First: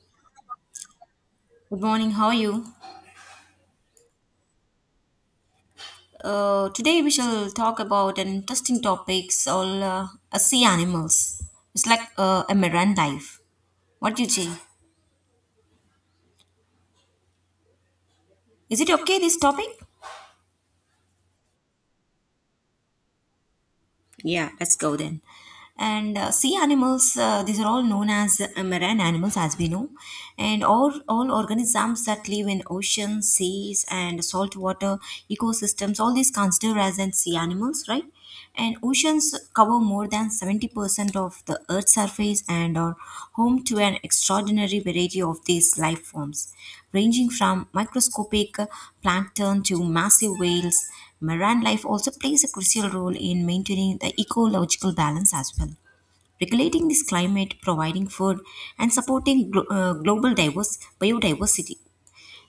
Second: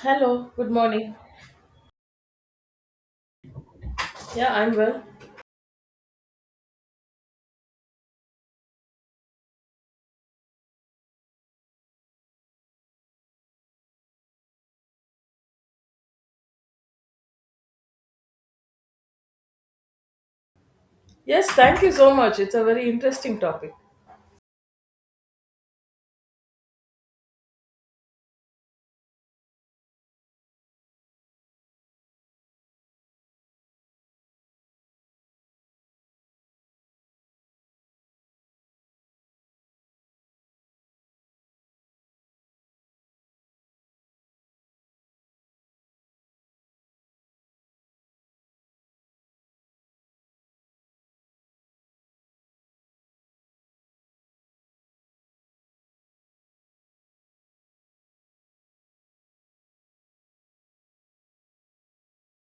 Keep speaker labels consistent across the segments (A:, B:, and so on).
A: Hello, good morning.
B: Good morning, how are you?
A: Yeah, I'm well.
B: Today we shall talk about an interesting topic, all sea animals. It's like a marine life. What do you say? Is it okay, this topic?
A: Yes, thank you so much. It's a very interesting topic.
B: Yeah, let's go then. And sea animals, these are all known as marine animals, as we know, and all organisms that live in oceans, seas, and saltwater ecosystems. All these considered as an sea animals, right? And oceans cover more than 70% of the Earth's surface and are home to an extraordinary variety of these life forms, ranging from microscopic plankton to massive whales. Marine life also plays a crucial role in maintaining the ecological balance as well, regulating this climate, providing food, and supporting global diverse biodiversity.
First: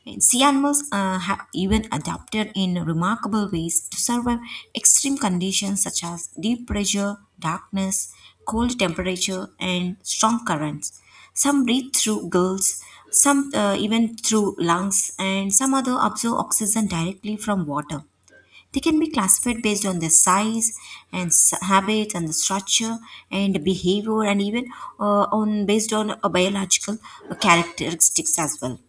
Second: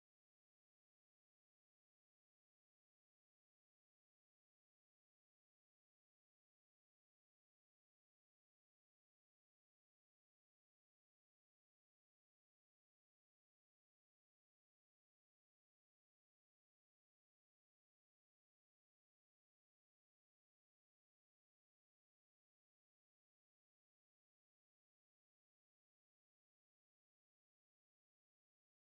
B: And sea animals have even adapted in remarkable ways to survive extreme conditions such as deep pressure, darkness, cold temperature, and strong currents. Some breathe through gills, some even through lungs, and some other absorb oxygen directly from water. They can be classified based on their size and habits and the structure and behavior and even on based on biological characteristics as well.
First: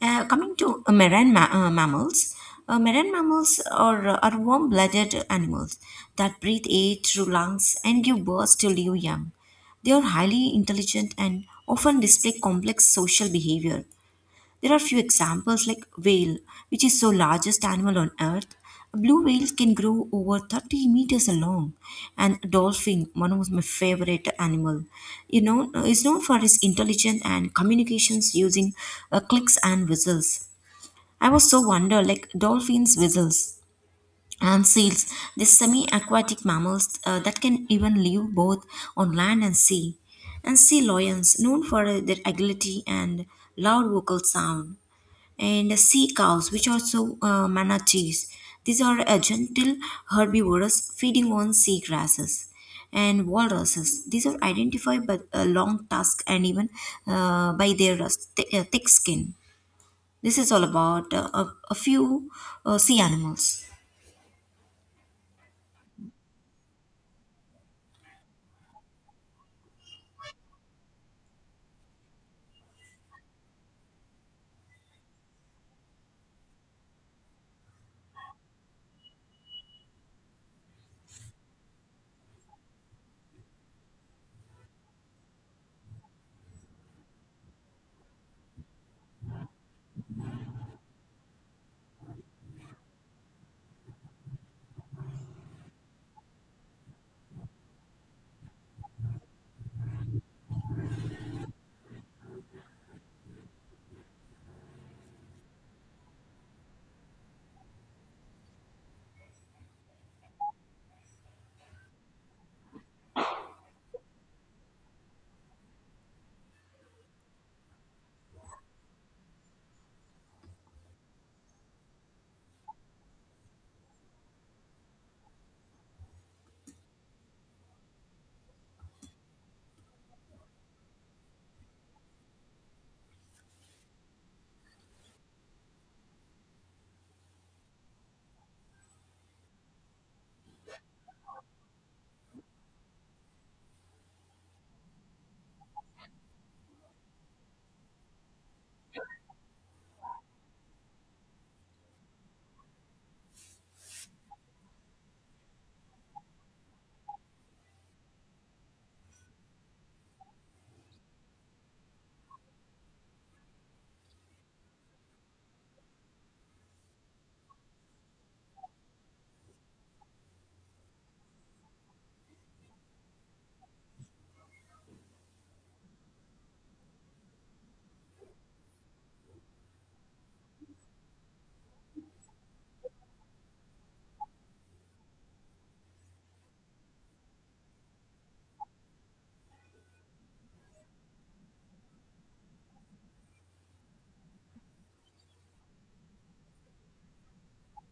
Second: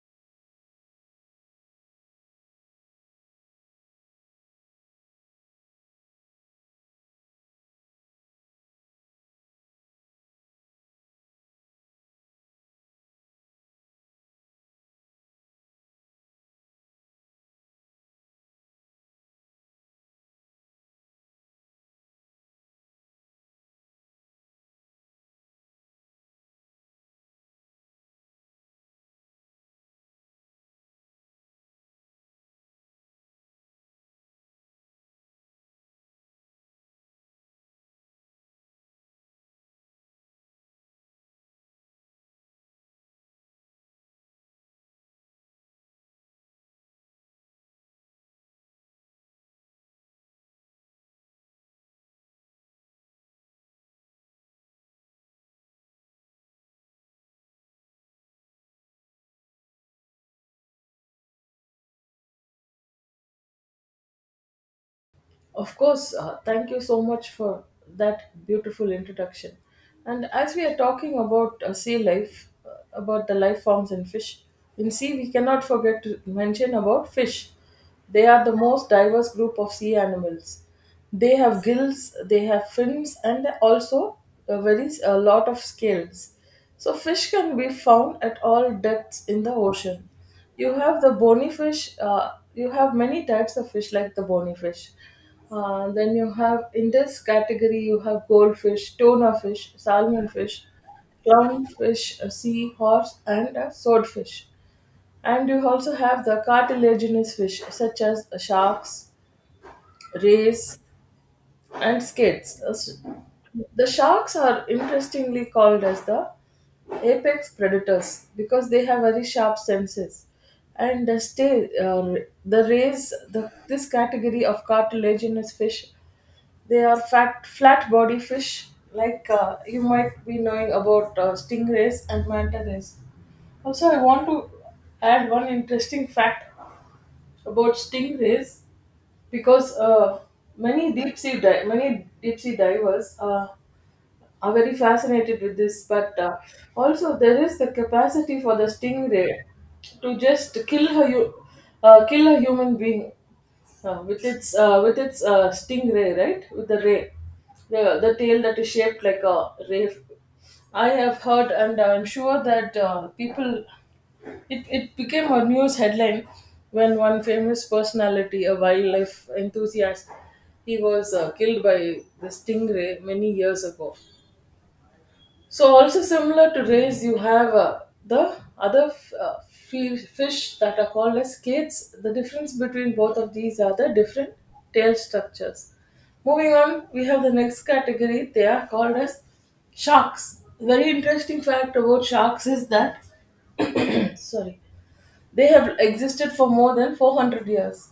B: Coming to mammals, marine mammals are warm-blooded animals that breathe air through lungs and give birth to live young. They are highly intelligent and often display complex social behavior. There are few examples like whale, which is the largest animal on earth. A blue whale can grow over 30 meters long, and dolphin, one of my favorite animal, you know, is known for its intelligence and communications using clicks and whistles. I was so wonder like dolphins whistles, and seals, these semi-aquatic mammals that can even live both on land and sea, and sea lions known for their agility and loud vocal sound, and sea cows, which also manatees. These are a gentle herbivores feeding on sea grasses, and walruses. These are identified by a long tusk and even uh, by their uh, thick skin. This is all about a few sea animals.
A: Of course, thank you so much for that beautiful introduction. And as we are talking about sea life, about the life forms in fish, in sea we cannot forget to mention about fish. They are the most diverse group of sea animals. They have gills, they have fins, and also a very a lot of scales. So fish can be found at all depths in the ocean. You have the bony fish. You have many types of fish, like the bony fish. Then you have in this category you have goldfish, tuna fish, salmon fish, clown fish, a sea horse, and a swordfish. And you also have the cartilaginous fish such as sharks, rays, and skids. The sharks are interestingly called as the apex predators because they have very sharp senses and the stay the rays, the this category of cartilaginous fish, they are fat flat body fish, like you might be knowing about stingrays and manta rays. Also, I want to add one interesting fact about stingrays, because many many deep sea divers are very fascinated with this, but also there is the capacity for the stingray to just kill a human being with its stingray, right? With the ray, the tail that is shaped like a ray. I have heard, and I'm sure that people it became a news headline when one famous personality, a wildlife enthusiast, he was killed by the stingray many years ago. So also similar to rays, you have the fish that are called as skates. The difference between both of these are the different tail structures. Moving on, we have the next category. They are called as sharks. Very interesting fact about sharks is that, sorry, they have existed for more than 400 years.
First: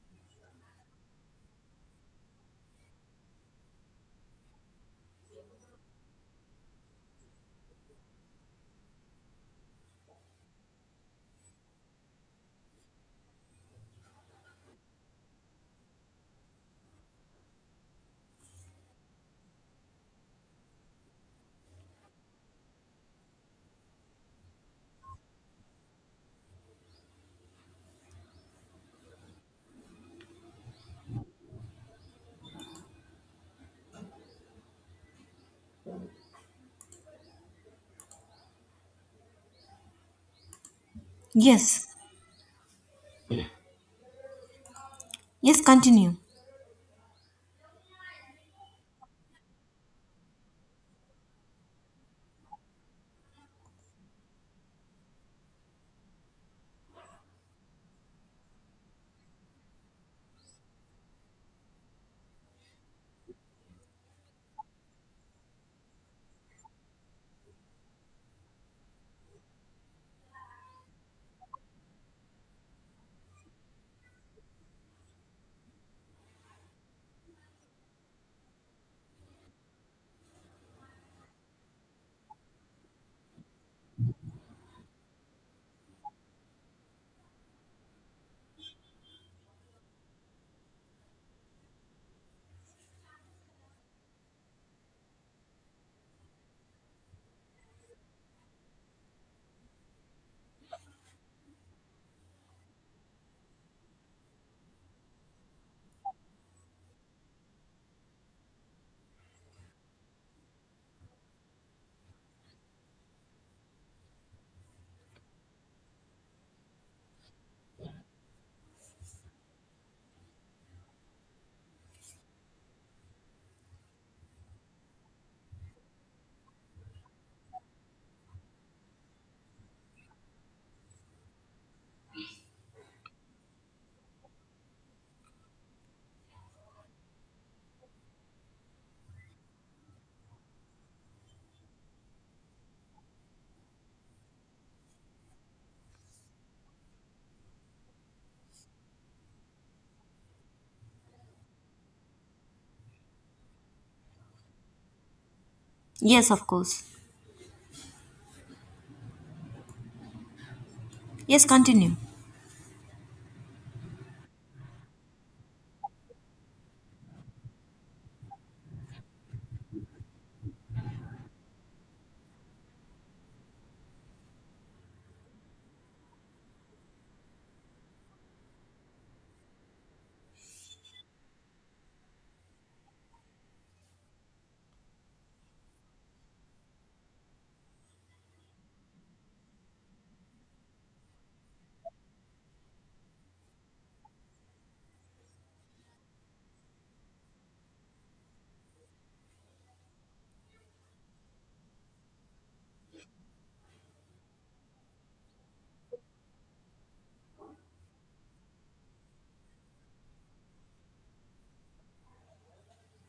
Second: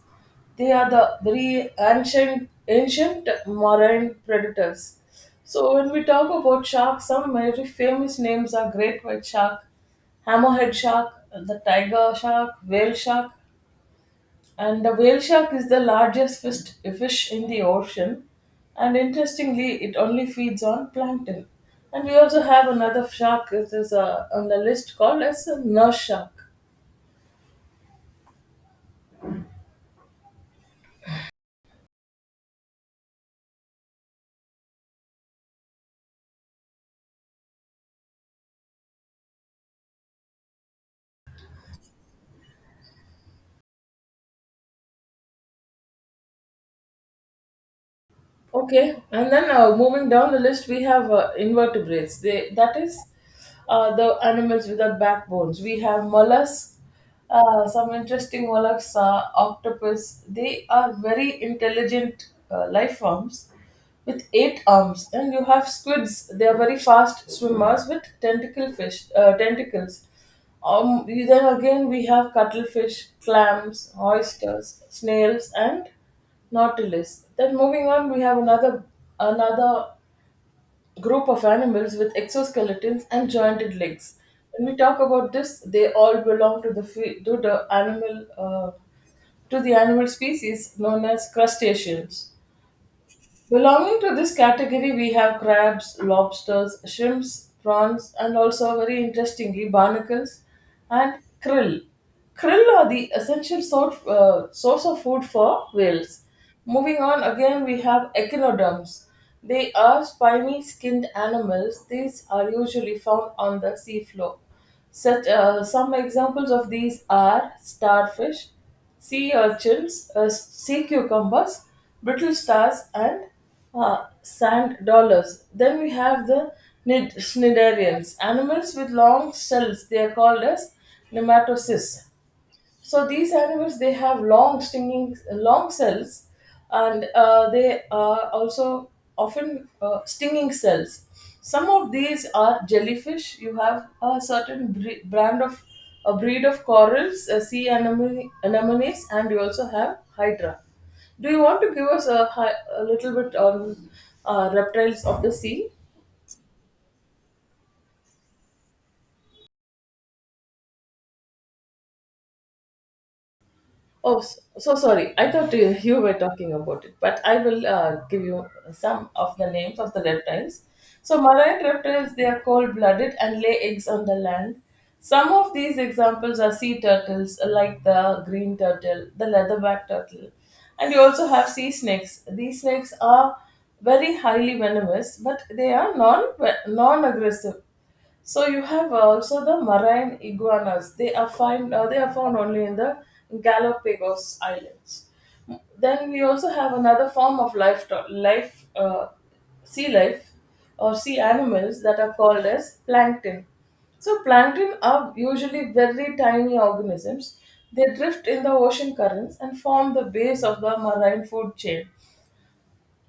A: They are the very ancient marine predators. So when we talk about sharks, some very famous names are great white shark, hammerhead shark, the tiger shark, whale shark, and the whale shark is the largest fish in the ocean. And interestingly, it only feeds on plankton. And we also have another shark. It is on the list called as a nurse shark.
B: Yes. Yes, continue.
A: Okay, and then moving down the list, we have invertebrates. They That is the animals without backbones. We have mollusks. Some interesting mollusks are octopus. They are very intelligent life forms with eight arms, and you have squids. They are very fast swimmers with tentacles. Then again, we have cuttlefish, clams, oysters, snails, and not a list. Then moving on, we have another group of animals with exoskeletons and jointed legs. When we talk about this, they all belong to the to the animal species known as crustaceans. Belonging to this category, we have crabs, lobsters, shrimps, prawns, and also very interestingly, barnacles and krill. Krill are the essential source of food for whales. Moving on, again, we have echinoderms. They are spiny skinned animals. These are usually found on the seafloor. Some examples of these are starfish, sea urchins, sea cucumbers, brittle stars, and sand dollars. Then we have the cnidarians, animals with long shells. They are called as nematocysts. So these animals they have long stinging long cells, and they are also often stinging cells. Some of these are jellyfish. You have a certain bre- brand of a breed of corals, sea anemones, and you also have hydra. Do you want to give us a, a little bit on reptiles of the sea?
B: Yes, of course. Yes, continue.
A: Oh, so sorry. I thought you were talking about it, but I will give you some of the names of the reptiles. So, marine reptiles, they are cold-blooded and lay eggs on the land. Some of these examples are sea turtles, like the green turtle, the leatherback turtle, and you also have sea snakes. These snakes are very highly venomous, but they are non-aggressive. So you have also the marine iguanas. They are found only in the Galapagos Islands. Then we also have another form of life sea life or sea animals that are called as plankton. So plankton are usually very tiny organisms. They drift in the ocean currents and form the base of the marine food chain.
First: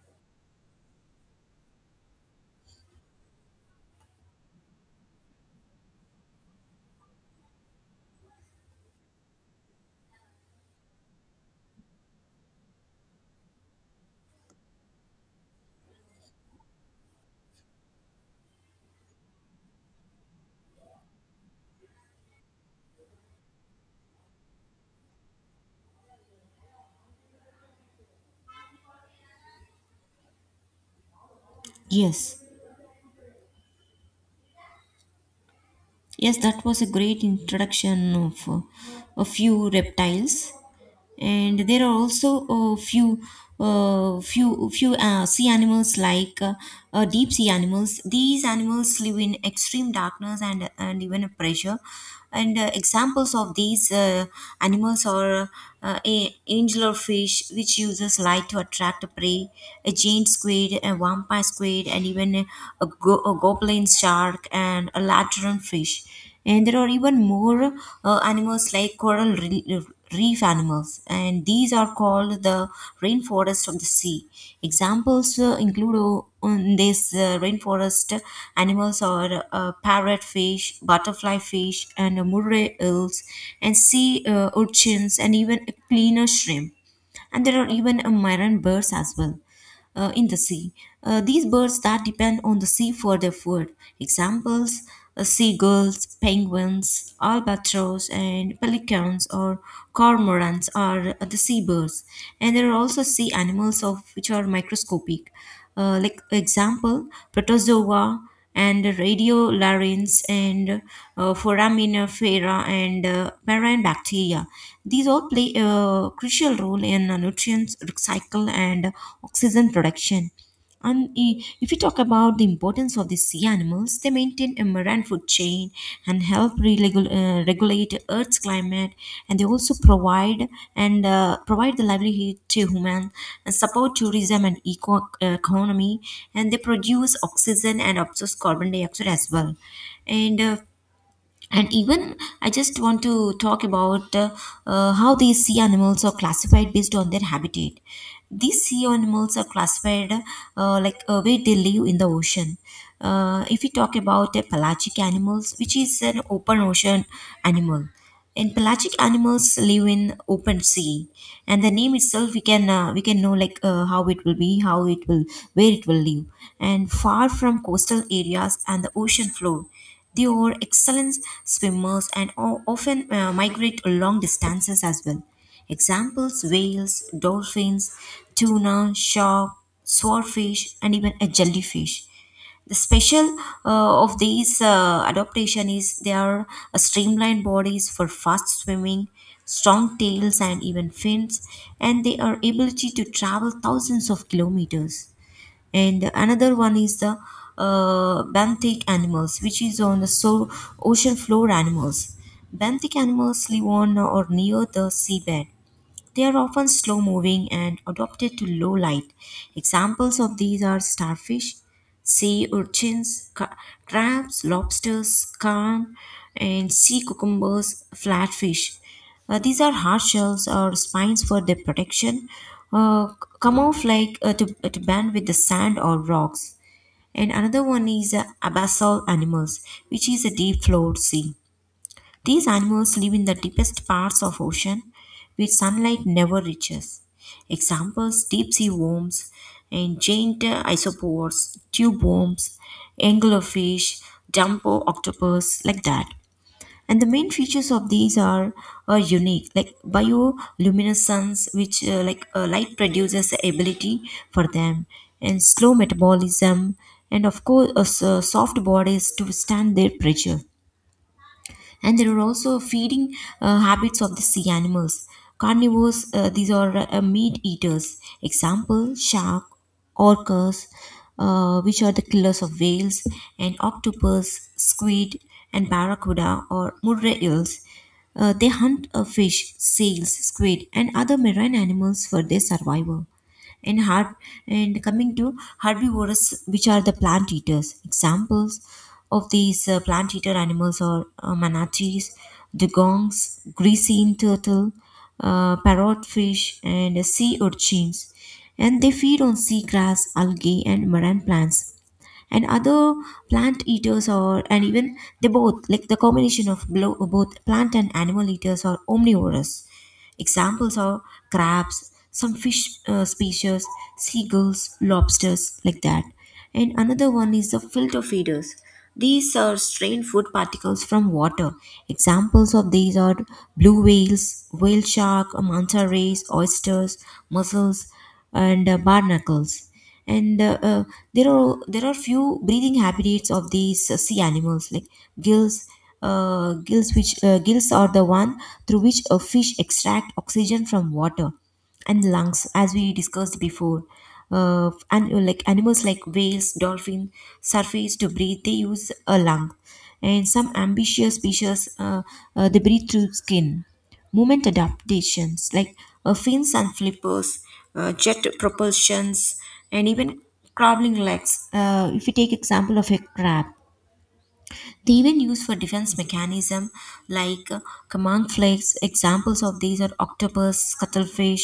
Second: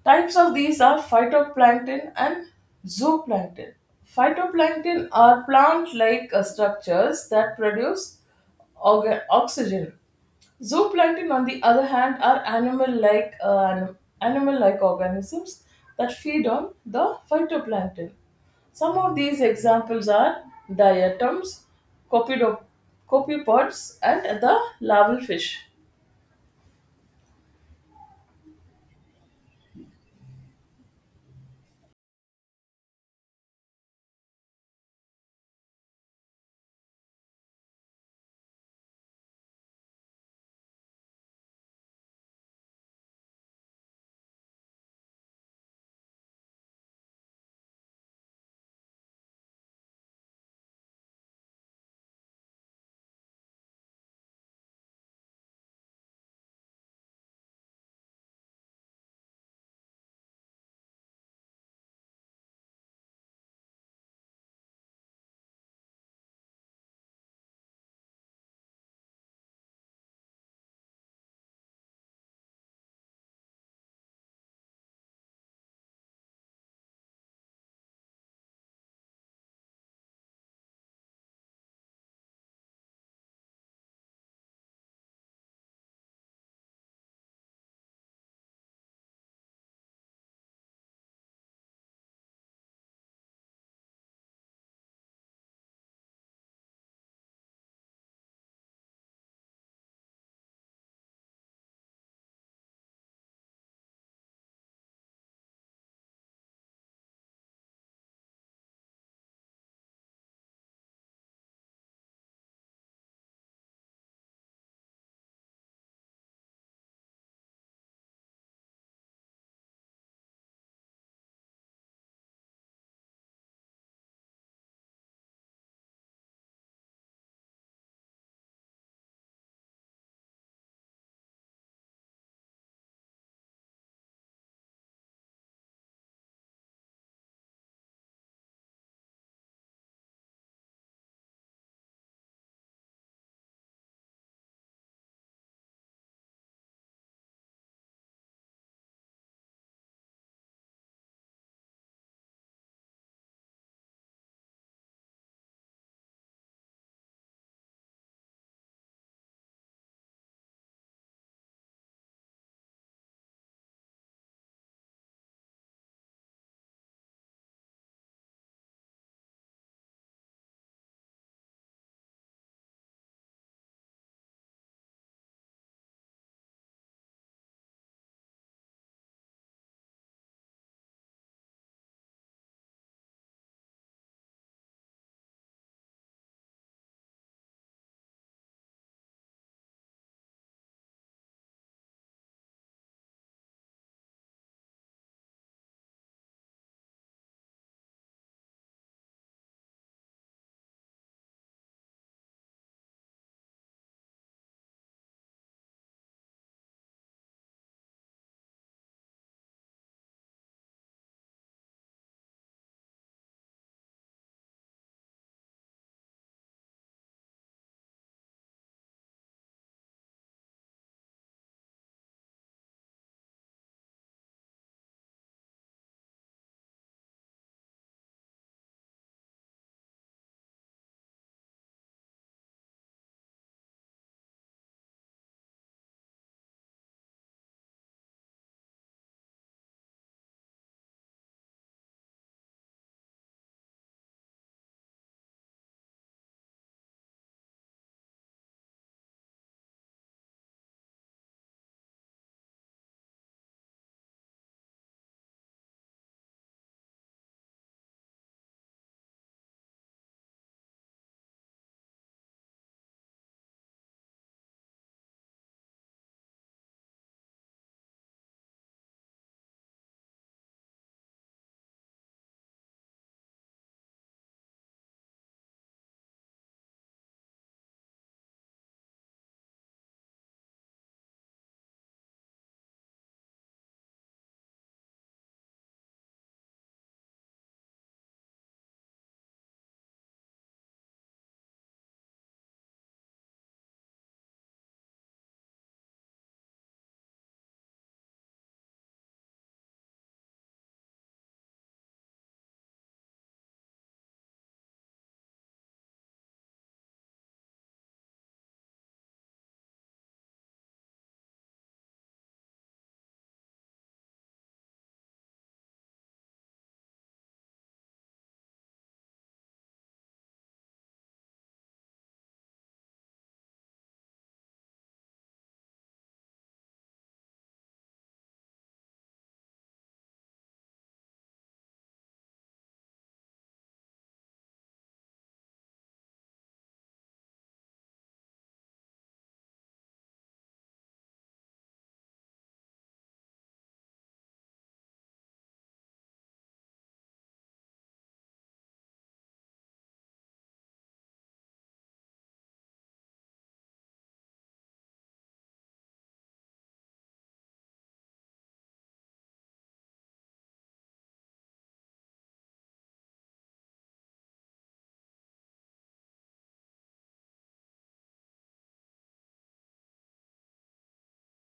A: Types of these are phytoplankton and zooplankton. Phytoplankton are plant like structures that produce oxygen. Zooplankton, on the other hand, are animal-like organisms that feed on the phytoplankton. Some of these examples are diatoms, copido- copepods, and the larval fish.
B: Yes. Yes, that was a great introduction of a few reptiles, and there are also a few, sea animals like deep sea animals. These animals live in extreme darkness and even a pressure. And examples of these animals are a angular fish, which uses light to attract prey, a giant squid, a vampire squid, and even a goblin shark, and a lantern fish. And there are even more animals like reef animals, and these are called the rainforest of the sea. Examples include on this rainforest animals are parrot fish, butterfly fish, and murray eels, and sea urchins, and even a cleaner shrimp, and there are even a marine birds as well in the sea. These birds that depend on the sea for their food. Examples seagulls, penguins, albatross, and pelicans or cormorants are the seabirds. And there are also sea animals of which are microscopic. Like example, protozoa, and radiolarians, and foraminifera, and marine bacteria. These all play a crucial role in nutrients recycle and oxygen production. And if we talk about the importance of the sea animals, they maintain Indian American food chain and help regulate Earth's climate. And they also provide, and provide the livelihood to human and support tourism and eco economy. And they produce oxygen and absorbs carbon dioxide as well. And uh, and even I just want to talk about how these sea animals are classified based on their habitat. These sea animals are classified where they live in the ocean. If we talk about pelagic animals, which is an open ocean animal, and pelagic animals live in open sea, and the name itself we can know like how it will be, how it will, where it will live, and far from coastal areas and the ocean floor. They are excellent swimmers and o- often migrate long distances as well. Examples whales, dolphins, tuna, shark, swordfish, and even a jellyfish. The special of these adaptation is they are streamlined bodies for fast swimming, strong tails, and even fins, and they are ability to travel thousands of kilometers. And another one is the benthic animals, which is on the so ocean floor animals. Benthic animals live on or near the seabed. They are often slow moving and adapted to low light. Examples of these are starfish, sea urchins, crabs, lobsters, carn, and sea cucumbers, flatfish. These are hard shells or spines for their protection, uh, c- camouflage to band with the sand or rocks. And another one is abyssal animals, which is a deep floor sea. These animals live in the deepest parts of ocean where sunlight never reaches. Examples deep sea worms, and giant isopores, tube worms, anglerfish, jumbo octopus, like that. And the main features of these are unique, like bioluminescence, which like light produces ability for them, and slow metabolism, and of course, soft bodies to withstand their pressure. And there are also feeding habits of the sea animals. Carnivores, these are meat eaters. Example, shark, orcas, which are the killers of whales, and octopus, squid, and barracuda or murray eels. They hunt fish, seals, squid, and other marine animals for their survival. And har- and coming to herbivores, which are the plant eaters. Examples of these plant eater animals are manatees, dugongs, grecian turtle, parrot fish, and sea urchins, and they feed on sea grass algae and marine plants. And other plant eaters or, and even they both like the combination of both plant and animal eaters are omnivorous. Examples are crabs, some fish species, seagulls, lobsters, like that. And another one is the filter feeders. These are strained food particles from water. Examples of these are blue whales, whale shark, manta rays, oysters, mussels, and barnacles. And there are few breathing habitats of these sea animals like gills. Gills, which gills are the one through which a fish extract oxygen from water, and lungs, as we discussed before. And like animals like whales, dolphin, surface to breathe, they use a lung, and some amphibious species they breathe through skin. Movement adaptations like fins and flippers, jet propulsions, and even crawling legs. If you take example of a crab, they even used for defense mechanism like command flakes. Examples of these are octopus, cuttlefish,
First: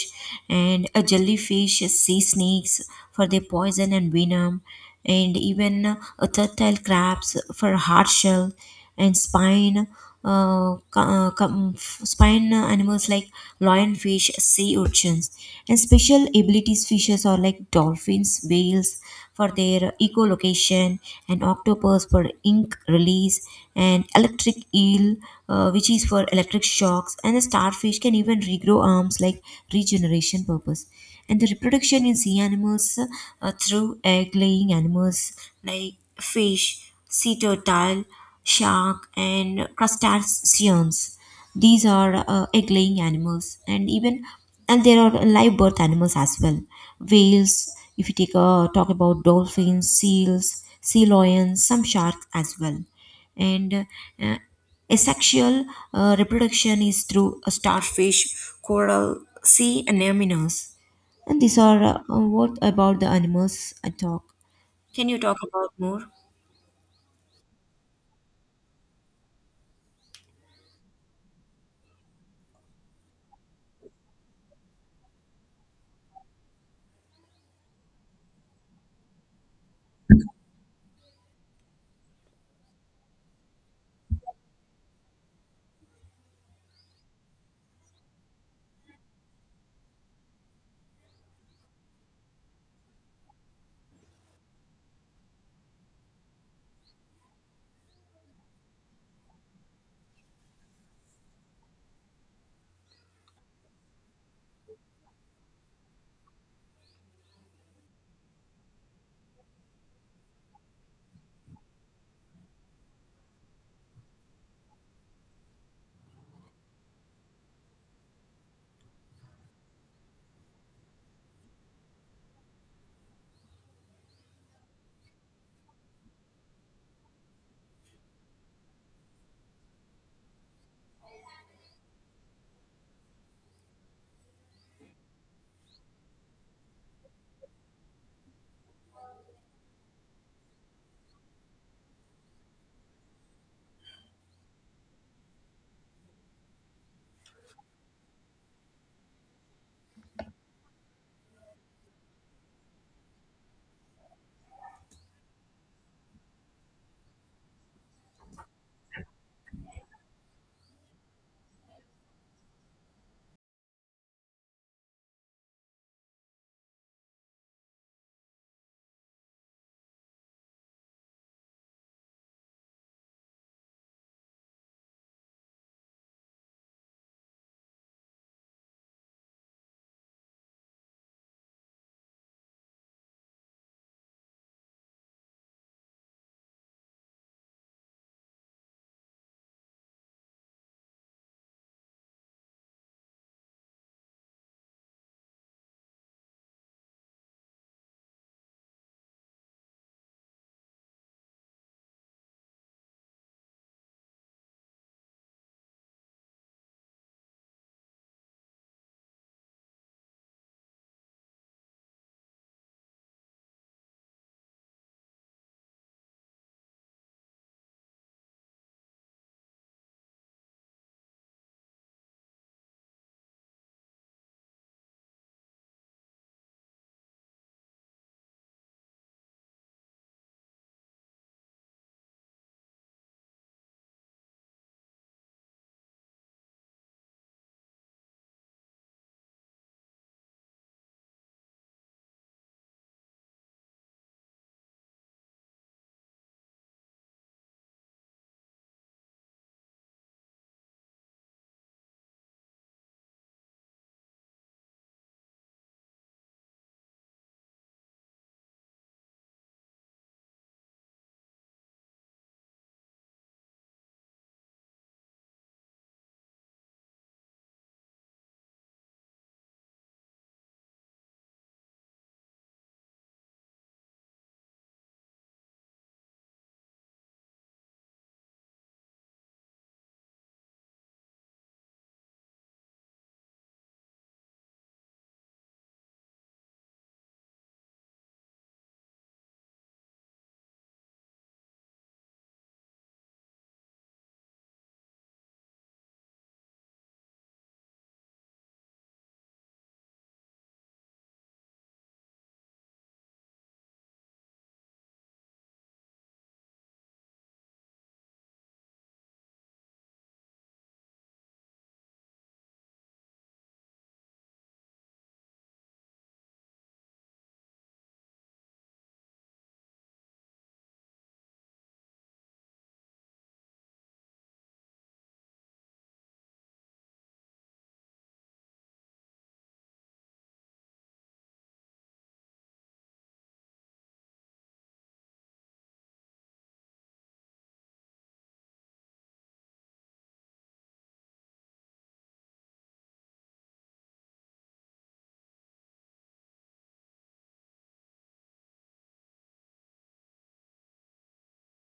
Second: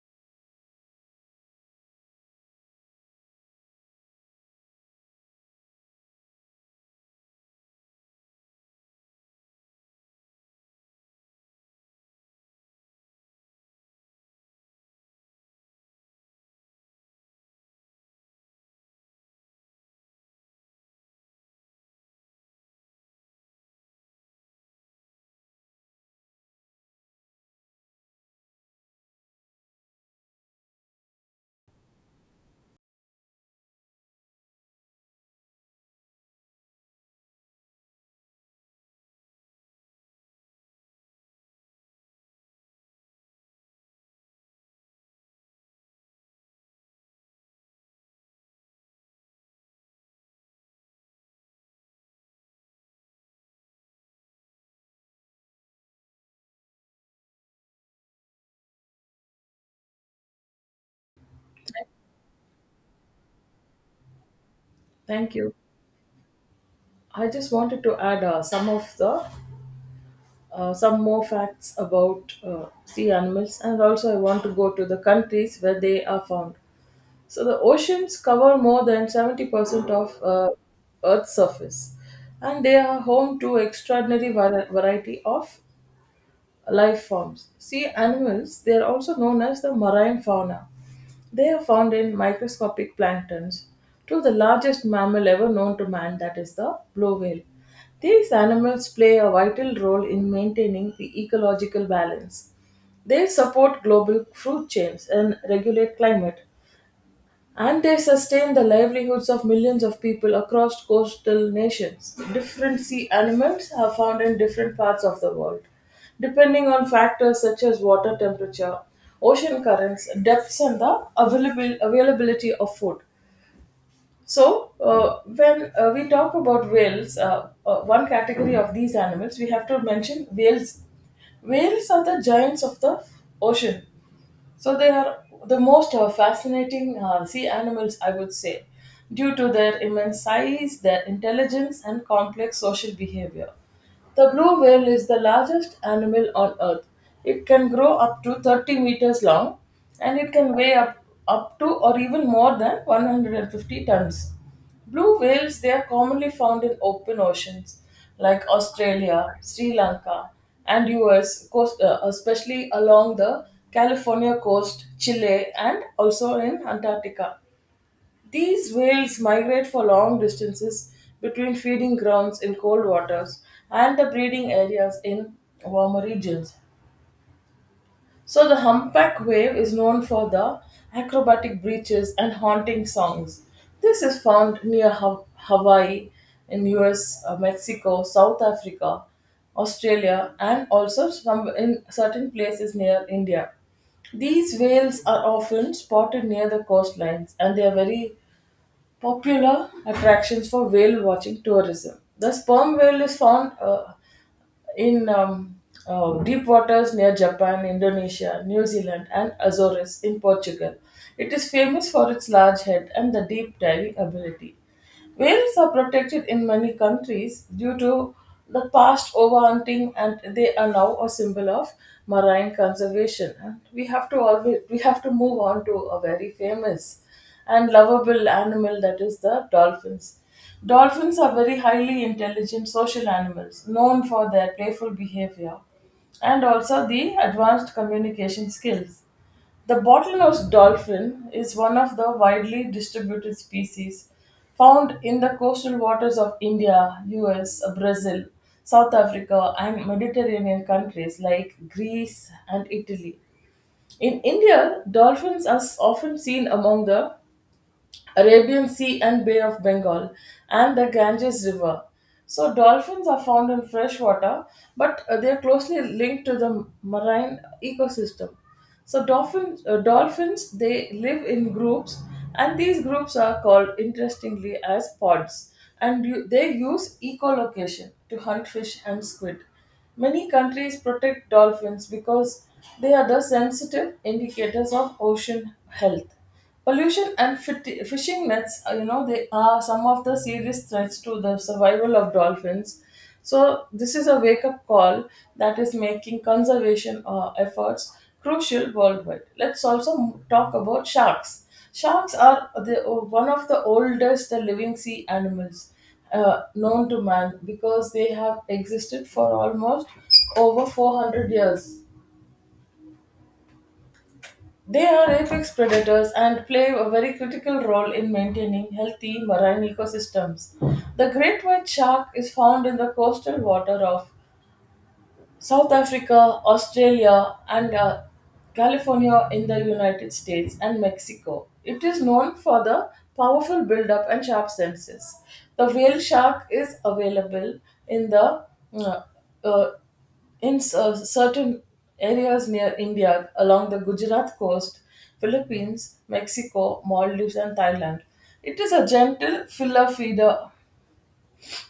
B: and a jellyfish, sea snakes for their poison and venom, and even a turtle crabs for hard shell and spine spine animals like lionfish, sea urchins, and special abilities fishes are like dolphins, whales for their echolocation, and octopus for ink release, and electric eel, which is for electric shocks, and the starfish can even regrow arms like regeneration purpose. And the reproduction in sea animals through egg laying animals like fish, sea turtle, shark, and crustaceans. These are egg-laying animals, and even, and there are live birth animals as well. Whales, if you take a talk about dolphins, seals, sea lions, some sharks as well, and uh, asexual reproduction is through a starfish, coral, sea anemones. And these are what about the animals I talk. Can you
A: Thank
B: talk
A: you.
B: about more?
A: I just wanted to add some of the some more facts about sea animals, and also I want to go to the countries where they are found. So the oceans cover more than 70% of Earth's surface, and they are home to extraordinary variety of life forms. Sea animals, they are also known as the marine fauna. They are found in microscopic planktons to the largest mammal ever known to man, that is the blue whale. These animals play a vital role in maintaining the ecological balance. They support global food chains and regulate climate and they sustain the livelihoods of millions of people across coastal nations. Different sea animals are found in different parts of the world, depending on factors such as water temperature, ocean currents, depths, and the availability of food. So, when we talk about whales, one category of these animals, we have to mention whales. Whales are the giants of the ocean, so they are the most fascinating sea animals, I would say, due to their immense size, their intelligence, and complex social behavior. The blue whale is the largest animal on Earth. It can grow up to 30 meters long and it can up to or even more than 150 tons. Blue whales, they are commonly found in open oceans like Australia, Sri Lanka, and US, coast, especially along the California coast, Chile, and also in Antarctica. These whales migrate for long distances between feeding grounds in cold waters and the breeding areas in warmer regions. So the humpback whale is known for the acrobatic breaches and haunting songs. This is found near Hawaii, in US, Mexico, South Africa, Australia, and also some in certain places near India. These whales are often spotted near the coastlines and they are very popular attractions for whale watching tourism. The sperm whale is found in deep waters near Japan, Indonesia, New Zealand, and Azores in Portugal. It is famous for its large head and the deep diving ability. Whales are protected in many countries due to the past overhunting, and they are now a symbol of marine conservation. And we have to move on to a very famous and lovable animal, that is the dolphins. Dolphins are very highly intelligent social animals, known for their playful behavior and also the advanced communication skills. The bottlenose dolphin is one of the widely distributed species found in the coastal waters of India, US, Brazil, South Africa, and Mediterranean countries like Greece and Italy. In India, dolphins are often seen among the Arabian Sea and Bay of Bengal, and the Ganges River. So, dolphins are found in fresh water, but they are closely linked to the marine ecosystem. So, dolphins they live in groups, and these groups are called interestingly as pods, and they use echolocation to hunt fish and squid. Many countries protect dolphins because they are the sensitive indicators of ocean health. Pollution and fishing nets, they are some of the serious threats to the survival of dolphins. So, this is a wake up call that is making conservation efforts crucial worldwide. Let's also talk about sharks. Sharks are the, one of the oldest living sea animals known to man because they have existed for almost over 400 years. They are apex predators and play a very critical role in maintaining healthy marine ecosystems. The great white shark is found in the coastal water of South Africa, Australia, and California in the United States and Mexico. It is known for the powerful buildup and sharp senses. The whale shark is available in the uh, uh, certain areas near India along the Gujarat coast, Philippines, Mexico, Maldives, and Thailand. It is a gentle filler feeder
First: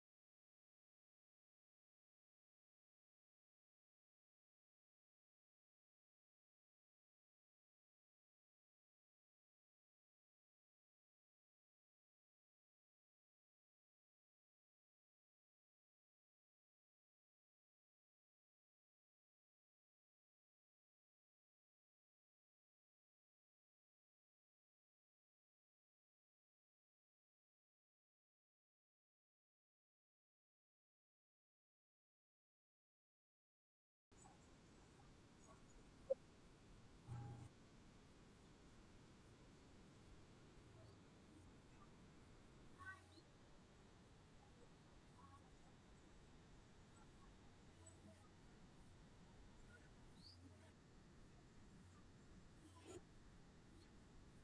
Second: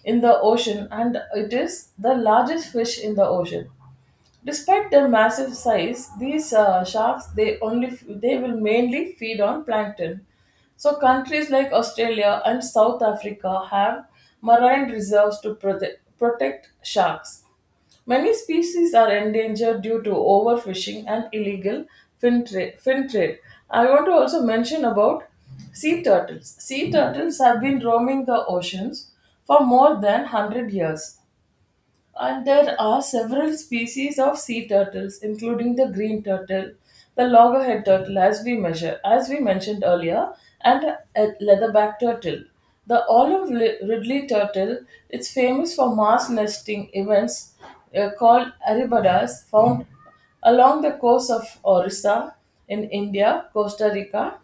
A: in the ocean and it is the largest fish in the ocean. Despite their massive size, these sharks they will mainly feed on plankton. So countries like Australia and South Africa have marine reserves to protect sharks. Many species are endangered due to overfishing and illegal fin trade. I want to also mention about sea turtles. Sea turtles have been roaming the oceans for more than 100 years. And there are several species of sea turtles, including the green turtle, the loggerhead turtle, as we mentioned earlier, and a leatherback turtle. The ridley turtle is famous for mass nesting events called aribadas, found along the coast of Orissa in India, Costa Rica,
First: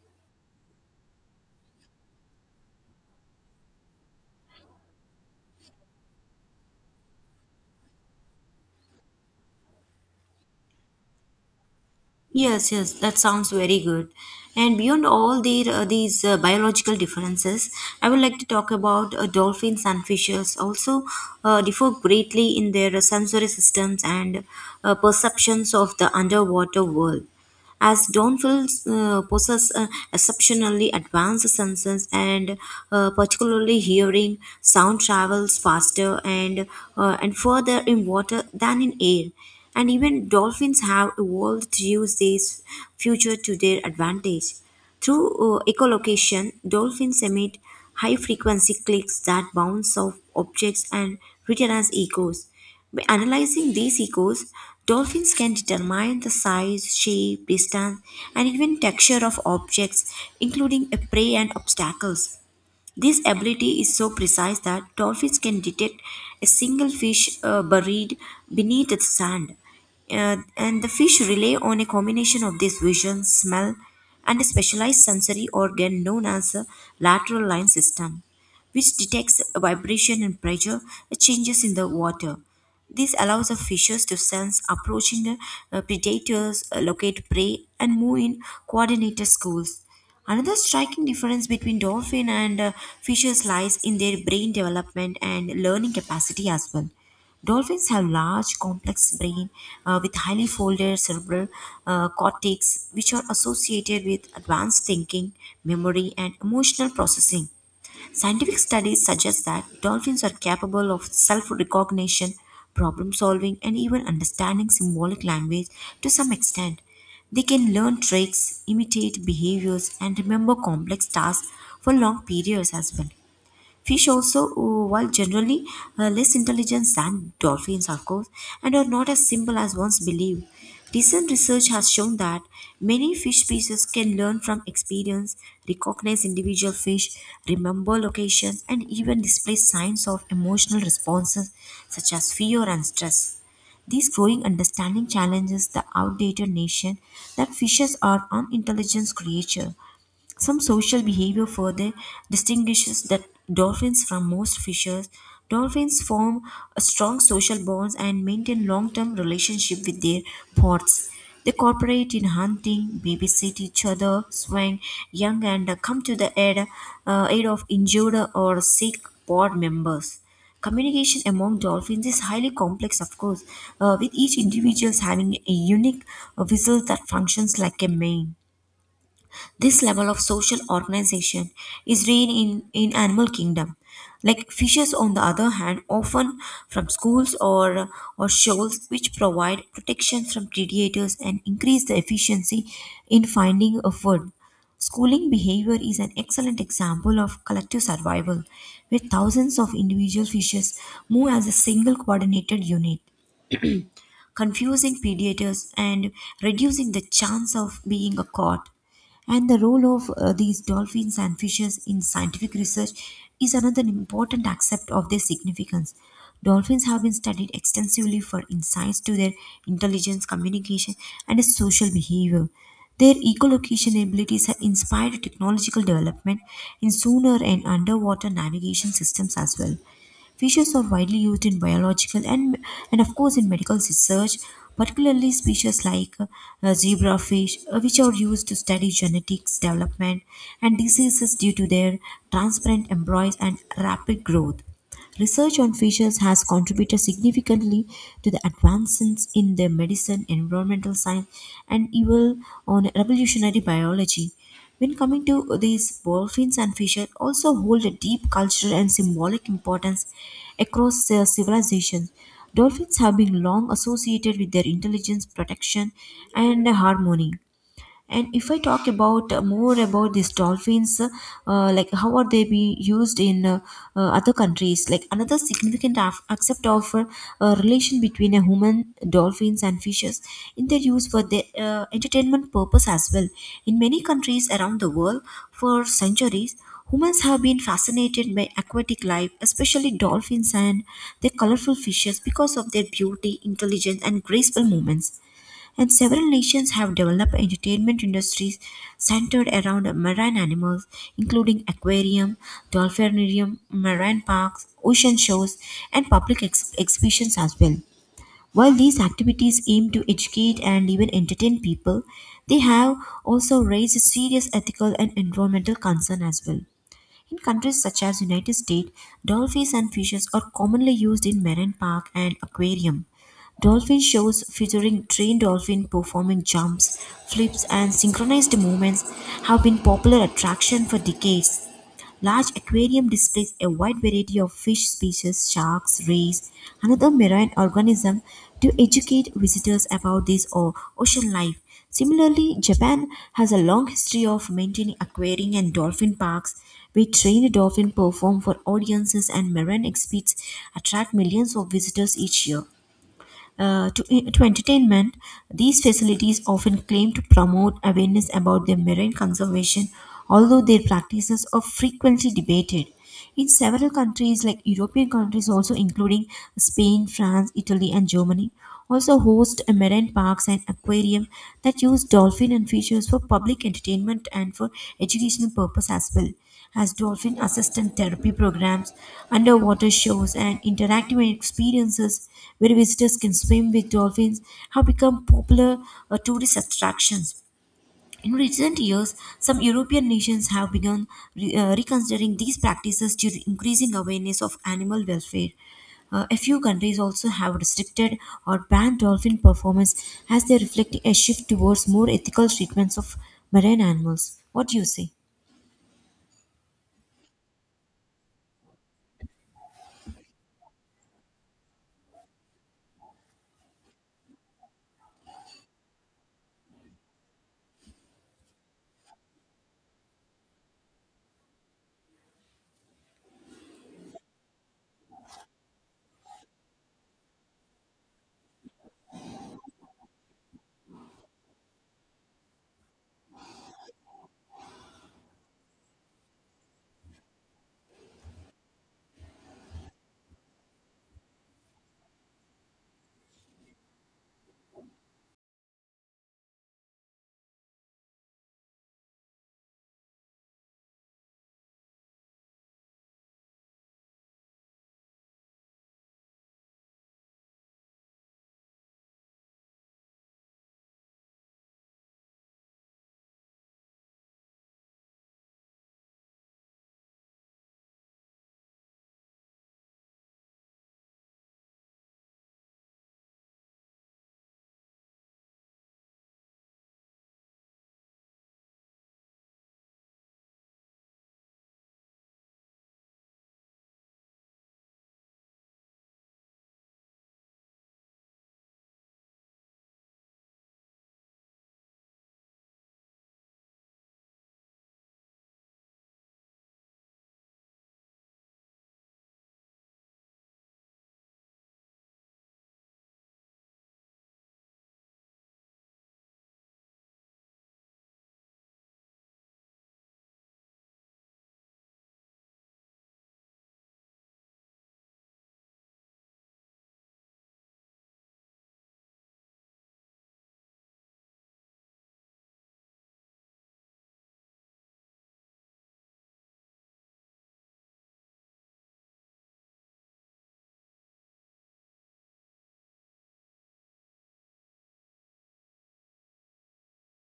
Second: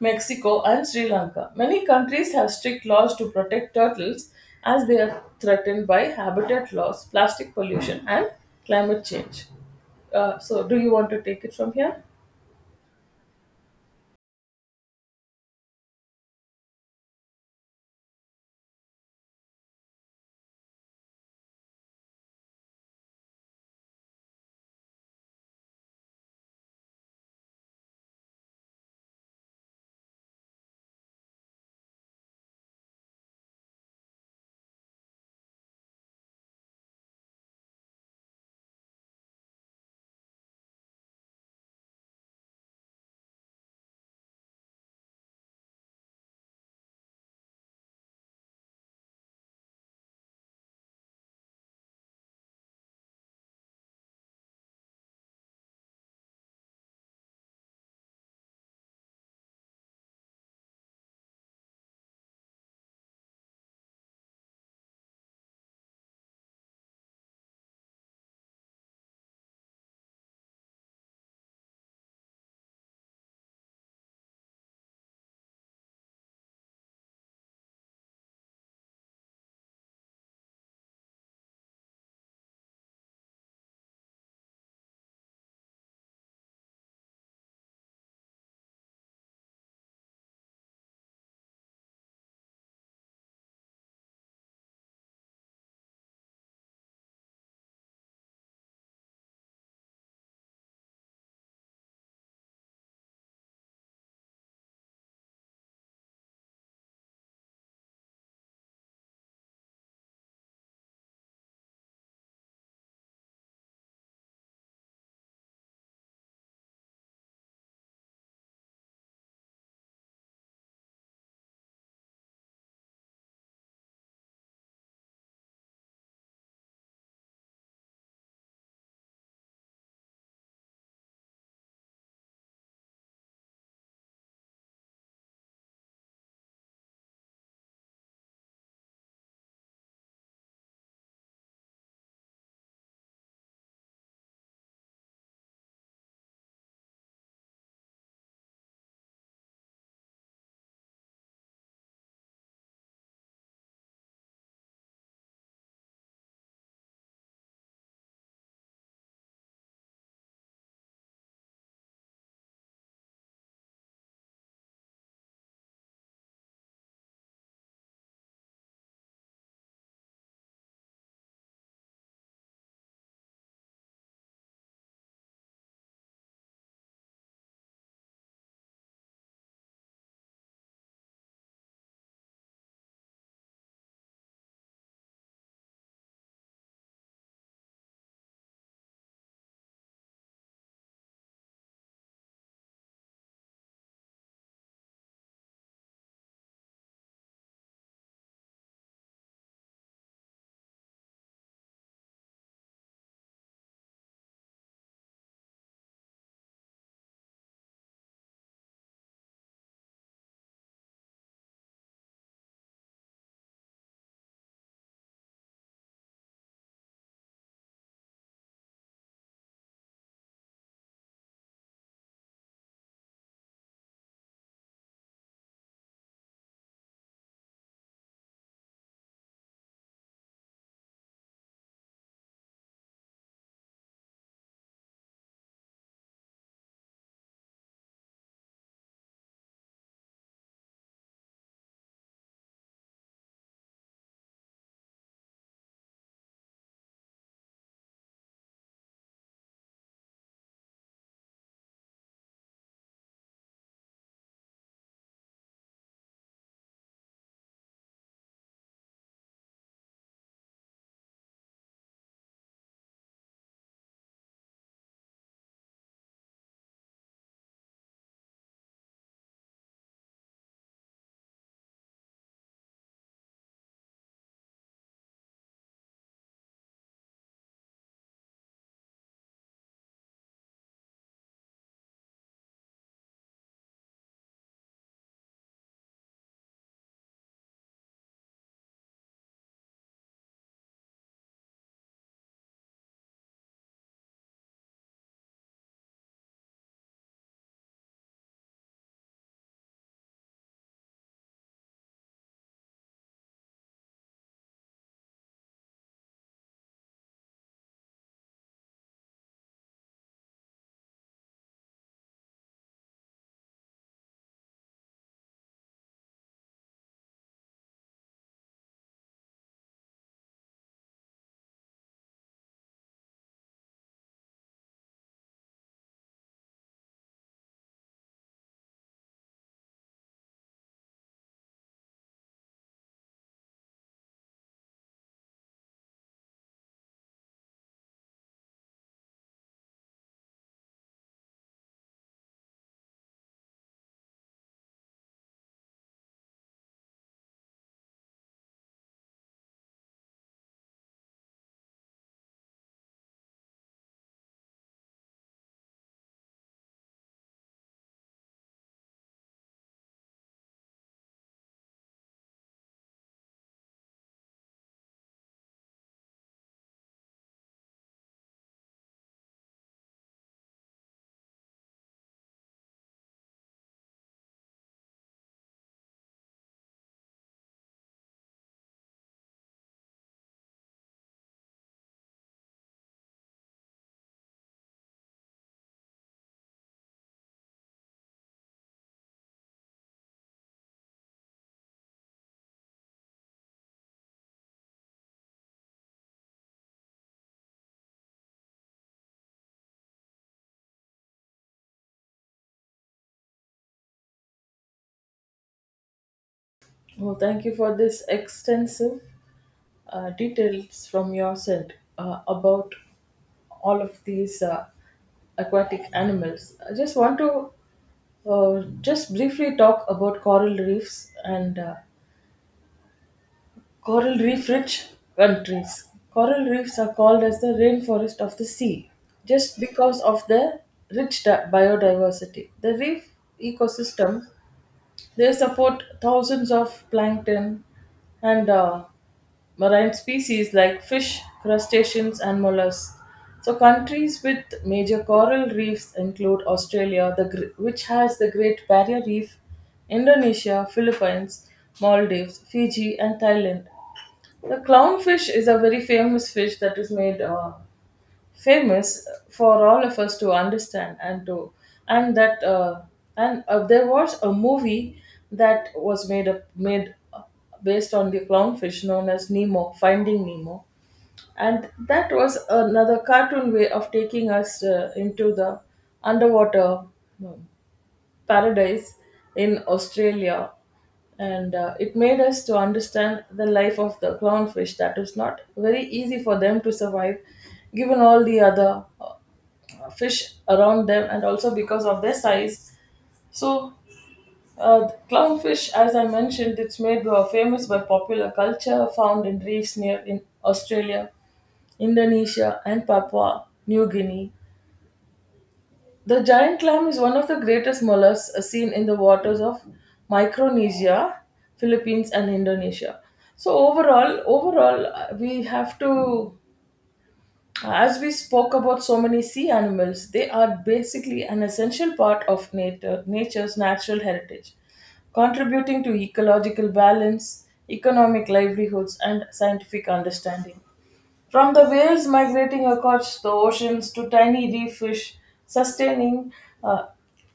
A: Mexico, and Sri Lanka. Many countries have strict laws to protect turtles as they are threatened by habitat loss, plastic pollution, and climate change. So, do you want to take it from here?
B: Yes, yes, that sounds very good. And beyond all the, these biological differences, I would like to talk about dolphins and fishes also differ greatly in their sensory systems and perceptions of the underwater world, as Donfils possess exceptionally advanced senses, and particularly hearing, sound travels faster and further in water than in air. And even dolphins have evolved to use this feature to their advantage. Through echolocation, dolphins emit high frequency clicks that bounce off objects and return as echoes. By analyzing these echoes, dolphins can determine the size, shape, distance, and even texture of objects, including a prey and obstacles. This ability is so precise that dolphins can detect a single fish buried beneath the sand. And the fish rely on a combination of this vision, smell, and a specialized sensory organ known as a lateral line system, which detects vibration and pressure changes in the water. This allows the fishes to sense approaching predators, locate prey, and move in coordinated schools. Another striking difference between dolphin and fishes lies in their brain development and learning capacity as well. Dolphins have large, complex brain with highly folded cerebral cortex, which are associated with advanced thinking, memory, and emotional processing. Scientific studies suggest that dolphins are capable of self recognition, problem solving, and even understanding symbolic language to some extent. They can learn tricks, imitate behaviors, and remember complex tasks for long periods as well. Fish also, while generally less intelligent than dolphins, of course, and are not as simple as once believed. Recent research has shown that many fish species can learn from experience, recognize individual fish, remember locations, and even display signs of emotional responses such as fear and stress. This growing understanding challenges the outdated notion that fishes are unintelligent creatures some social behavior further distinguishes that dolphins from most fishes. Dolphins form a strong social bonds and maintain long-term relationship with their pods. They cooperate in hunting, babysit each other, swing young, and come to the aid, aid of injured or sick pod members. Communication among dolphins is highly complex, of course, with each individual having a unique whistle that functions like a mane. This level of social organization is rare in animal kingdom. Like fishes on the other hand, often from schools or shoals which provide protection from predators and increase the efficiency in finding a food. Schooling behavior is an excellent example of collective survival, where thousands of individual fishes move as a single coordinated unit confusing predators and reducing the chance of being a caught. And the role of these dolphins and fishes in scientific research is another important aspect of their significance. Dolphins have been studied extensively for insights to their intelligence, communication, and social behavior. Their echolocation abilities have inspired technological development in sonar and underwater navigation systems as well. Fishes are widely used in biological and of course, in medical research, particularly species like zebrafish, which are used to study genetics, development, and diseases due to their transparent embryos and rapid growth. Research on fishes has contributed significantly to the advancements in the medicine, environmental science, and even on revolutionary biology. When coming to these dolphins and fishes, also hold a deep cultural and symbolic importance across civilizations. Dolphins have been long associated with their intelligence, protection, and harmony and if I talk about more about these dolphins, like how are they be used in other countries? Like another significant aspect of relation between a human, dolphins, and fishes in their use for their entertainment purpose as well. In many countries around the world, for centuries, humans have been fascinated by aquatic life, especially dolphins and their colorful fishes, because of their beauty, intelligence, and graceful movements and several nations have developed entertainment industries centered around marine animals, including aquarium, dolphinarium, marine parks, ocean shows, and public exhibitions as well. While these activities aim to educate and even entertain people, they have also raised serious ethical and environmental concern as well. In countries such as United States, dolphins and fishes are commonly used in marine park and aquarium. Dolphin shows featuring trained dolphin performing jumps, flips and synchronized movements have been popular attraction for decades. Large aquarium displays a wide variety of fish species, sharks, rays, and other marine organisms to educate visitors about this ocean life. Similarly, Japan has a long history of maintaining aquarium and dolphin parks where trained dolphins perform for audiences and marine exhibits attract millions of visitors each year. To entertainment, these facilities often claim to promote awareness about their marine conservation, although their practices are frequently debated. In several countries, like European countries, also including Spain, France, Italy, and Germany, also host marine parks and aquarium that use dolphin and fishes for public entertainment and for educational purpose as well as dolphin assistant therapy programs, underwater shows, and interactive experiences where visitors can swim with dolphins have become popular tourist attractions. In recent years, some European nations have begun reconsidering these practices due to increasing awareness of animal welfare. A few countries also have restricted or banned dolphin performance as they reflect a shift towards more ethical treatments of marine animals. What do you say?
A: Well, thank you for this extensive details from your side about all of these aquatic animals. I just want to just briefly talk about coral reefs and coral reef rich countries. Coral reefs are called as the rainforest of the sea just because of their biodiversity. The reef ecosystem they support thousands of plankton and marine species like fish, crustaceans, and mollusks. So, countries with major coral reefs include Australia, which has the Great Barrier Reef, Indonesia, Philippines, Maldives, Fiji, and Thailand. The clownfish is a very famous fish that is made famous for all of us to understand and that uh, and there was a movie that was made based on the clownfish known as Nemo, Finding Nemo, and that was another cartoon way of taking us into the underwater um, paradise in Australia, and it made us to understand the life of the clownfish that was not very easy for them to survive, given all the other fish around them, and also because of their size. So, clownfish, as I mentioned, it's made famous by popular culture, found in reefs near in Australia, Indonesia, and Papua New Guinea. The giant clam is one of the greatest mollusks seen in the waters of Micronesia, Philippines, and Indonesia. So overall, we have to, as we spoke about so many sea animals, they are basically an essential part of nature, nature's natural heritage, contributing to ecological balance, economic livelihoods, and scientific understanding. From the whales migrating across the oceans to tiny reef fish sustaining uh,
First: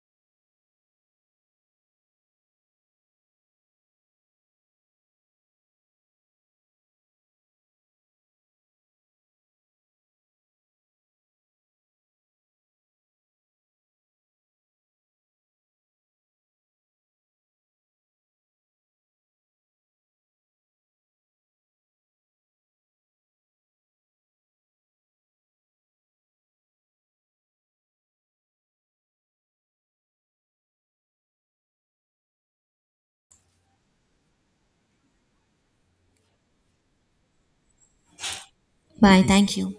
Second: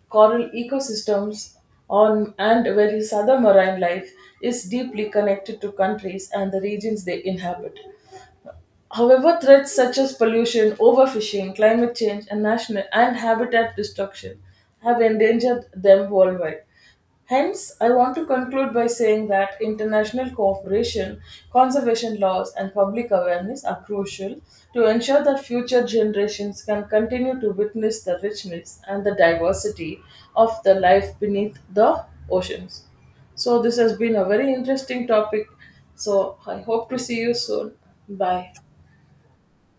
A: coral ecosystems on, and various other marine life is deeply connected to countries and the regions they inhabit. However, threats such as pollution, overfishing, climate change, and national and habitat destruction have endangered them worldwide. Hence, I want to conclude by saying that international cooperation, conservation laws, and public awareness are crucial to ensure that future generations can continue to witness the richness and the diversity of the life beneath the oceans. So, this has been a very interesting topic. So, I hope to see you soon. Bye.
B: Bye. Thank you.